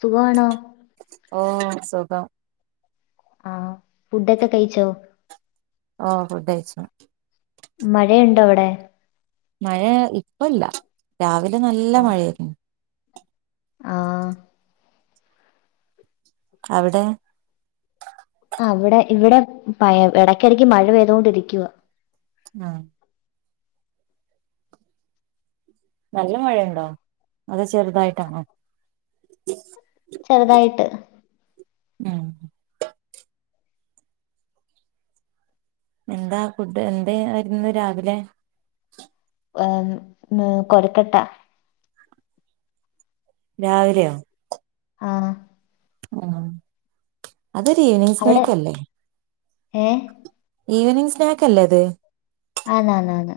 സുഖാണോ ഓ സുഖം ആ ഫുഡൊക്കെ കഴിച്ചോ ഓ ഫുഡ്കഴിച്ചു മഴയുണ്ടോ അവിടെ മഴ ഇപ്പ ഇല്ല രാവിലെ നല്ല ആ മഴായിരുന്നു ആ അവിടെ അവിടെ ഇവിടെ പഴ ഇടക്കിടക്ക് മഴ പെയ്തുകൊണ്ടിരിക്കുവ ആ നല്ല മഴയുണ്ടോ അതോ ചെറുതായിട്ടാണോ ചെറുതായിട്ട് മ് എന്താ ഫുഡ് എന്തേ യിരുന്നു രാവിലെ ഏന്ന്കൊരക്കട്ട രാവിലെ ആ ആ അതൊരു ഇവനിംഗ് അവിടെ സ്നാക്കല്ലേ ഏ ഇവനിംഗ് സ്നാക്ക് അല്ലത് ആണ് ണ് ണ്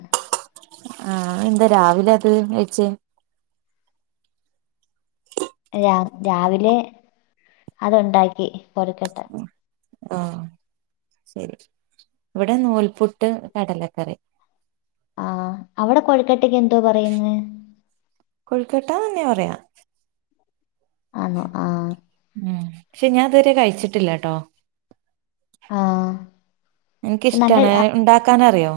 ആ എന്താ രാവിലെ അത് കഴിചെ രാ രാവിലെ അത്ഇണ്ടാക്കി കൊ രുക്കട്ട ആ അ ശരി ഇവിടെ നൂൽപുട്ട് കടലക്കറി ആ അവിടെ കൊഴക്കട്ടേക്ക് എന്തോ പറയ്ന്നേ തന്നെപറയാ ആണോ ആഹ് ഉം പക്ഷെ ഞാൻ അതുവരെ കഴിച്ചിട്ടില്ലട്ടോ- ആ പക്ഷെ എനിക്കിഷ്ടാണ് നല്ല ഉണ്ടാക്ക ക്കാനറിയോ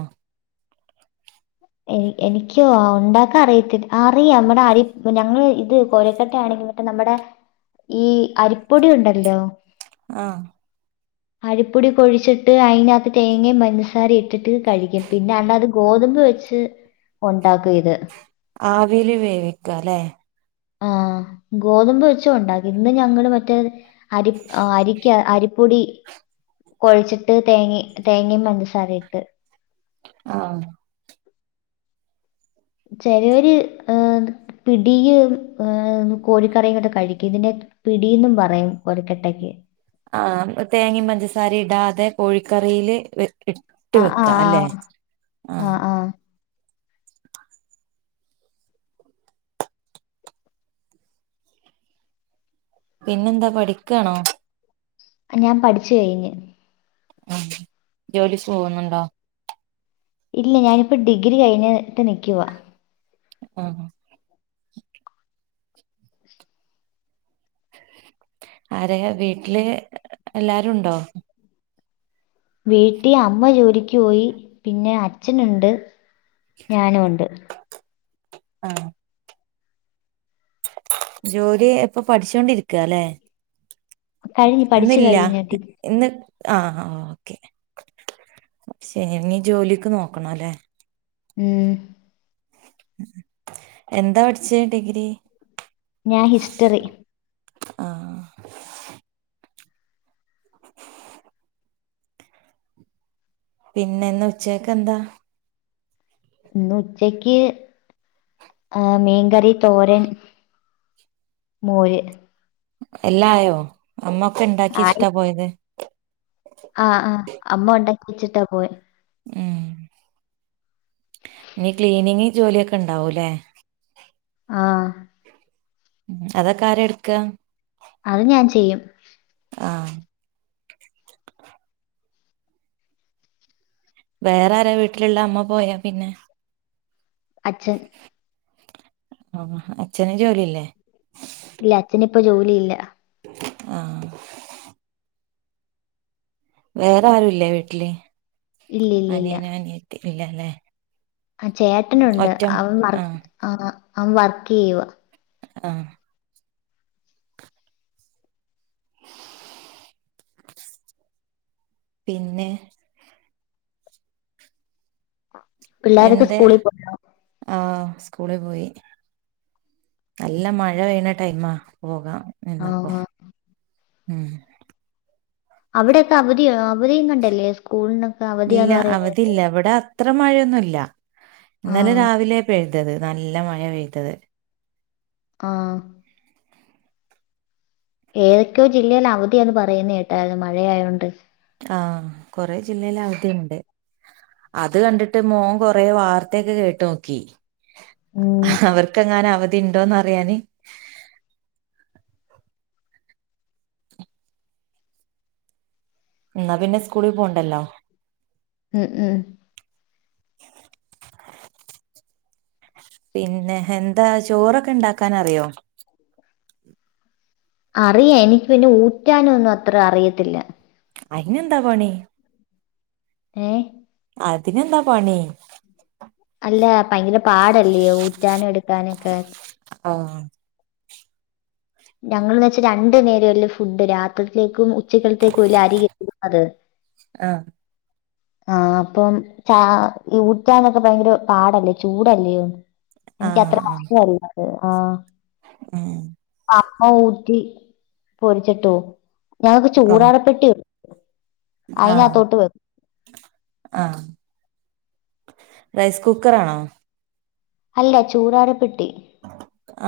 എനിക്കോ ഉണ്ടാക്കൻ അറിയത്തില്ല അറിയാം നമ്മടെ അരി ഞങ്ങൾ ഇത് കോരക്കട്ട ആണെങ്കിൽ മറ്റ- നമ്മടെ ഈ അരിപ്പൊടി ഉണ്ടല്ലോ ആഹ് അരിപ്പൊടി കൊഴച്ചിട്ട് അതിനകത്ത് തേങ്ങയും പഞ്ചസാരേം ഇട്ടിട്ട് കഴിക്കും പിന്നെ അമ്മ അത് ഗോതമ്പ് വെച്ചി ട്ട് ഒണ്ടാക്കും ഇത് ആവീല് വേവിക്കും അല്ലെ ആഹ് ഗോതമ്പ് വെച്ചും ഒണ്ടാക്കി ഇന്ന് ഞങ്ങള് മറ്റേ അരിപ് അരിക്ക് അരി പ്പൊടി കൊഴച്ചിട്ട് തേങ്ങേ തേങ്ങയും പഞ്ചസാരയിട്ട് ആഹ് ആഹ് ചെലവര് ഏഹ് പിടിയും ഏഹ് കോഴിക്കറിയും കൂടെ കഴിക്കും ഇതിനെ പിടീന്നും പറയും കൊഴുക്കട്ടയ്ക്ക് ആഹ് തേങ്ങയും പഞ്ചസാരയും ഇടാതെ കോഴിക്കറീല് വ ഇട്ട് ആ ആ വെക്കാ അല്ലെ ആ ആഹ് ആ പിന്നെന്താ പഠിക്കാണോ ഞാൻ പഠിച്ച് കഴിഞ്ഞ് ആഹ് ജോലിക്ക് പോകുന്നുണ്ടോ ഇല്ല ഞാനിപ്പോ ഡിഗ്രി കഴിഞ്ഞ് ട്ട് നിക്കുവാ ആഹ് ആരെയ വീട്ടില് എല്ലാരു ഉണ്ടോ വീട്ടി അമ്മ ജോലിക്ക് പോയി പിന്നെ അച്ഛനെണ്ട്. ഞാനുവെണ്ട് ആഹ് ജോലി ഇപ്പൊ പഠിച്ചോണ്ടിരിക്കുവാല്ലെ കഴിഞ്ഞ് പഠിച്ചു ഇന്നില്ലാ കഴിഞ്ഞിട്ട് ഇന്ന് ആഹ് ഓക്കെ ശരി ഇനി ജോലിക്ക് നോക്കണെല്ലേ ഏഹ് എന്താ പട്ച്ചേ ഡിഗ്രി? ഞാ ഹിസ്റ്ററി ആഹ് പിന്നെന്ന് ഉച്ചേക്ക് എന്താ ഇന്ന് ഉച്ചക്ക് ആ മീൻകറി, തോരൻ മോര്. എല്ലായോ അമ്മ ഒക്കെ ആയി ഇണ്ടാക്കിയെച്ച്ട്ടാ പോയത്? ആഹ് ആഹ് അമ്മ ഒണ്ടാക്കി വെച്ചിട്ടാ പോയെ ഉം ഇനി ക്ലീനിങ് ജോലിയൊക്കെണ്ടാവൂല്ലേ? ആഹ് അതൊക്കെ ആരാ എട്ക്ക അത് ഞാൻ ചെയ്യും. ആഹ് വേറെ ആരാ വീട്ട്ല്ള്ളെ അമ്മ പോയാ പിന്നെ? അച്ഛൻ ആഹ് അച്ഛന് ജോലിയില്ലേ? ഇപ്പൊ ജോലിയില്ല. ആഹ്. വേറെ ആരുല്ലേ വീട്ടില് ഇല്ല ഇല്ല അനിയനോ അനിയത്തില്ലല്ലേ ആഹ് ചേട്ടനുണ്ട്. അവൻ വർക്ക് ആഹ് ആ അവൻ വർക്കെയ്യുവാ. ആഹ് പിന്നെ പിള്ളാരൊക്കെ സ്കൂളി പോയോ? സ്കൂളി പോയി. നല്ല മഴ പെയ്യണ ടൈമാ പോകാം എന്നപ്പോ ആഹ് ഉം- അവിടെയൊക്കെ അവധിയ അവധിയും കണ്ടല്ലേ സ്കൂളിന് ഇല്ല അവധി ഇല്ല ഇവിടെ- അത്ര മഴയൊന്നുമല്ല ഇന്നലെ ആഹ് രാവിലെ പെയ്തത് നല്ല മഴ പെയ്തത് ആഹ് - ഏതൊക്കെയോ ജില്ലൽ അവധിയന്ന് പറയുന്നത് കേട്ടരുന്നു മഴയോണ്ട് ആഹ് കൊറെ ജില്ലൽ അവധിയൂണ്ട്- അത് കണ്ടിട്ട് മോൻ കൊറെ വാർത്തയക്കെ കേട്ടു നോക്കി ഉം അവർക്ക് എങ്ങാനും അവധി ഉണ്ടോന്ന് അറിയാന് - എന്നാ പിന്നെ സ്കൂളിൽ പോണ്ടല്ലോ- ഉം ഉം- [unintelligible] പിന്നെ എന്താ ചോറൊക്കെ ഉണ്ടാക്കാൻ അറിയോ? അറിയ എനിക്ക് പിന്നെ ഊറ്റാനൊന്നും അത്ര അറിയത്തില്ല- അയിന് എന്താ പണി- ഏഹ് അതിനെന്താ പണി- അല്ല ഭയങ്കര പാടല്ലേോ ഊറ്റാനും എടുക്കാനൊക്കെ ആഹ് ഞങ്ങള് വെച്ചാ രണ്ടു നേരല്ല ഫുഡ് രാത്രിത്തിലേക്കും ഉച്ചക്കളത്തേക്കയില അരി ഇടുന്നത് - ആഹ് ആഹ് അപ്പം ച ഊട്ടന്നൊക്കെ ഭയങ്കര പാടല്ലേ ചൂടല്ലോ എനിക്ക് അത്ര അറത് ആഹ് ആഹ് - അമ്മ ഊട്ടി പൊരിച്ചിട്ടോ ഞങ്ങക്ക് ഓഹ് ചൂടാട പെട്ടി ആഹ് ആഹ് റൈസ് കുക്കറാണോ അല്ല ചൂറാടെ പെട്ടി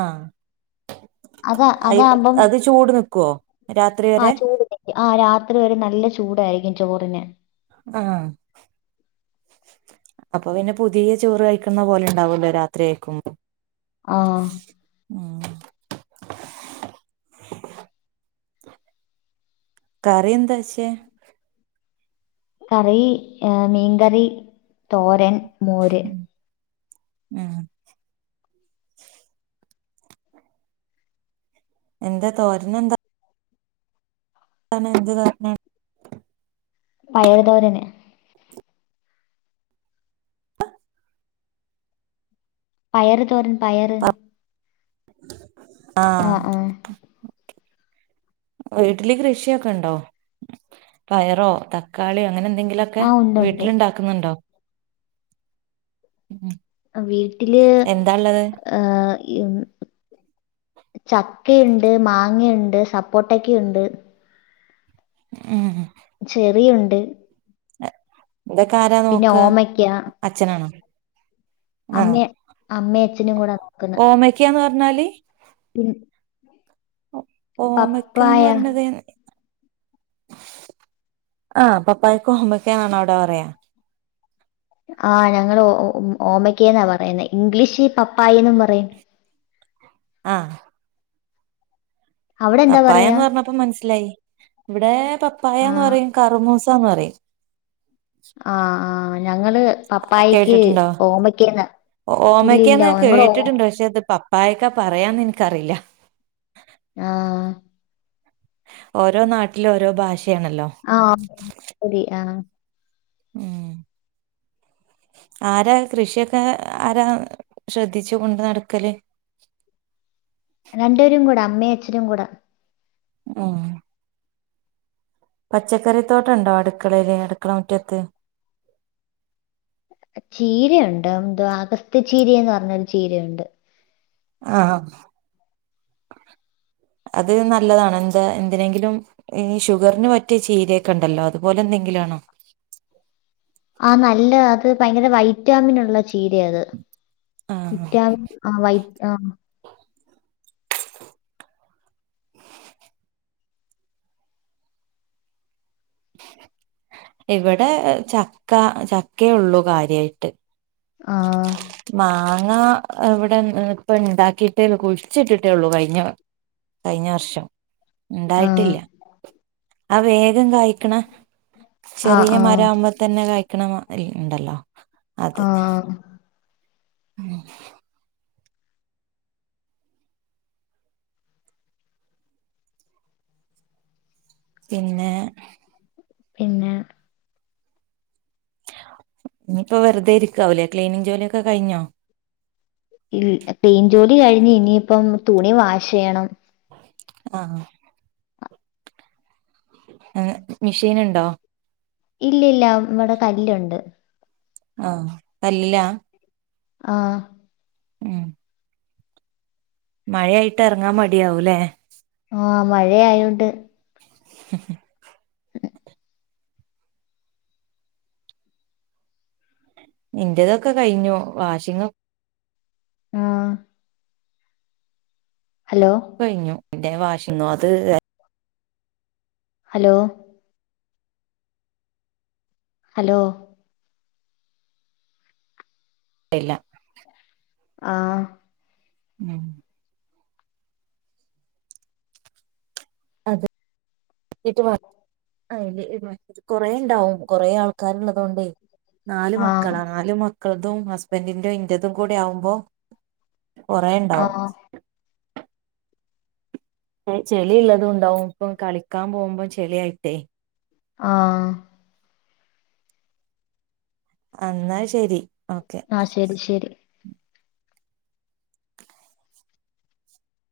ആഹ് അതാ അയ് അതാകുമ്പം അത് ചൂട് നിക്കുവോ രാത്രി ആ വരെ ചൂട് നിക്കും ആ രാത്രി വരെ നല്ല ചൂടായിരിക്കും ചോറിന് ആഹ് അപ്പൊ പിന്നെ പുതിയ ചോറ് കഴിക്കുന്ന പോലെ ഉണ്ടാവല്ലോ രാത്രി ആഴക്കു ആഹ് ഉം കറി എന്താച്ചേ കറി മീൻകറി തോരൻ മോര് ഉം എന്താ തോരന എന്താ [unintelligible] പയറു തോരന് പയറ് തോരൻ പയറ് ആ ആഹ് ആ വീട്ടില് കൃഷിയൊക്കെ ഉണ്ടോ പയറോ തക്കാളിയോ അങ്ങനെ എന്തെങ്കിലൊക്കെ ആ ഉണ്ട് ഉണ്ട് വീട്ടിൽണ്ടാക്കുന്നുണ്ടോ വീട്ടില് എന്താള്ളത് ആഹ് [unintelligible] ചക്കയുണ്ട് മാങ്ങയുണ്ട് സപ്പോട്ടക്കുണ്ട് [unintelligible] ചെറിയുണ്ട് ഇതൊക്കെ ആരാ പിന്നെ നോക്ക ഓമയ്ക്ക അച്ഛനാണോ? അമ്മേ അമ്മയ അച്ഛന കൂടാ- ഓമക്കാന്ന് പറഞ്ഞാല്- ഉം ഓമക്കന്ന് പറയണത് ആഹ് പപ്പായക്ക് ഓമാക ആണോ അവിടെ പറയാ? ആ് ഞങ്ങള് ഓമക്കെന്നാ പറയുന്നെ ഇംഗ്ലീഷ് പപ്പായ എന്നും പറയും. [unintelligible] ആഹ് - അവിടെ എന്താ പറയാ പപ്പായന്ന് പറഞ്ഞപ്പോ മനസ്സിലായി ഇവിടെ പപ്പായന്ന് ആഹ് പറയും കറുമൂസ് പറയും ആഹ് ആഹ് ഞങ്ങള് പപ്പായക്ക് ഓമ്മക്കന്ന ഓമയ്ക്കന്ന കേട്ടിട്ടുണ്ട് പക്ഷെ അത് പപ്പായക്കാ പറയാന്ന് എനിക്കറിയില്ല ആഹ് ഓരോ നാട്ടിലും ഓരോ ഭാഷ ആഹ് ശരി ആഹ് ഉം ആരാ കൃഷിയൊക്കെ ആരാ ശ്രദ്ധിച്ച കൊണ്ട് നടക്കല് രണ്ടപരും കൂടെ അമ്മയും അച്ഛനും കൂടെ ആഹ് - പച്ചക്കറിത്തോട്ടം ഉണ്ടോ അടുക്കളയില് അടുക്കള മുറ്റത്ത്- ചീരയുണ്ട് എന്ത അഗസ്ത്യ ചീരന്ന് പറഞ്ഞൊരു ചീരയുണ്ട് ആഹ് ആഹ് [inaudible] അത് നല്ലതാണ് എന്താ എന്തിനെങ്കിലും ഈ ഷുഗറിന് മറ്റേ ചീരയൊക്കെണ്ടല്ലോ അതുപോലെ എന്തെങ്കില- [unintelligible] ആഹ് നല്ല അത് ഭയങ്കര വൈറ്റാമിൻ ഉള്ള [unintelligible] അത് ആഹ് വിറ്റ ആഹ് വൈ ആഹ് ഇവിടെ ചക്ക ചക്കയ ഉള്ളു കാര്യയിട്ട് ആഹ് ഞങ്ങാ ഇവിടെ ഇപ്പ ഇ ഉണ്ടാക്കിട്ടേ കുഴിച്ചിട്ടിട്ടേ ഉള്ളൂ കഴിഞ്ഞ കഴിഞ്ഞ വർഷം ആ ഉണ്ടായിട്ടില്ല ആ വേഗം കായി ക്കണ ആ ചെറിയ മരം ആ ആവുമ്പോ തന്നെ കഴിക്കണ ഉണ്ടല്ലോ അത് ആഹ് പിന്നെ പിന്നെ ഇനിപ്പ വെറുതെ ഇരിക്കാവല്ലേ ക്ലീനിങ് ജോലിയൊക്കെ കഴിഞ്ഞോ ഇൽ തെയിൻ ജോലി കഴിഞ്ഞ് ഇനിയിപ്പം തുണി വാഷ് ചെയ്യണം ആഹ് ആഹ് ആഹ് മിഷീൻ ഉണ്ടോ ഇല്ല ഇല്ല വിടെ കല്ലുണ്ട് ആ കല്ലില്ലാ ആ ഉം മഴയായിട്ട് ഇറങ്ങാൻ മടിയാവൂല്ലേ ആ മഴയയോണ്ട് [unintelligible] ഇന്റേതൊക്കെ കഴിഞ്ഞു വാഷിങ്ങും ആ കഴിഞ്ഞു എന്റെ വാഷിങ്ങോ അത് ഹലോ ഹലോ അല്ല ആ ഉം അതെ ട്ട് വാട് ആ കൊറെ ഉണ്ടാവും കൊറേ ആൾക്കാരു ഉള്ളത് കൊണ്ടേ നാലു ആഹ് മക്കളാ നാലു മക്കളതും ഹസ്ബൻഡിന്റെ ഇൻറതും കൂടെ ആവുമ്പോ കൊറെേണ്ടാവും ആഹ് ചെളിള്ളത് ഉണ്ടാവും ഇപ്പം കളിക്കാൻ പോകുമ്പം ചെളിയായിട്ടേ ആ എന്നാ ശരി ഓക്കെ ആ ശരി ശരി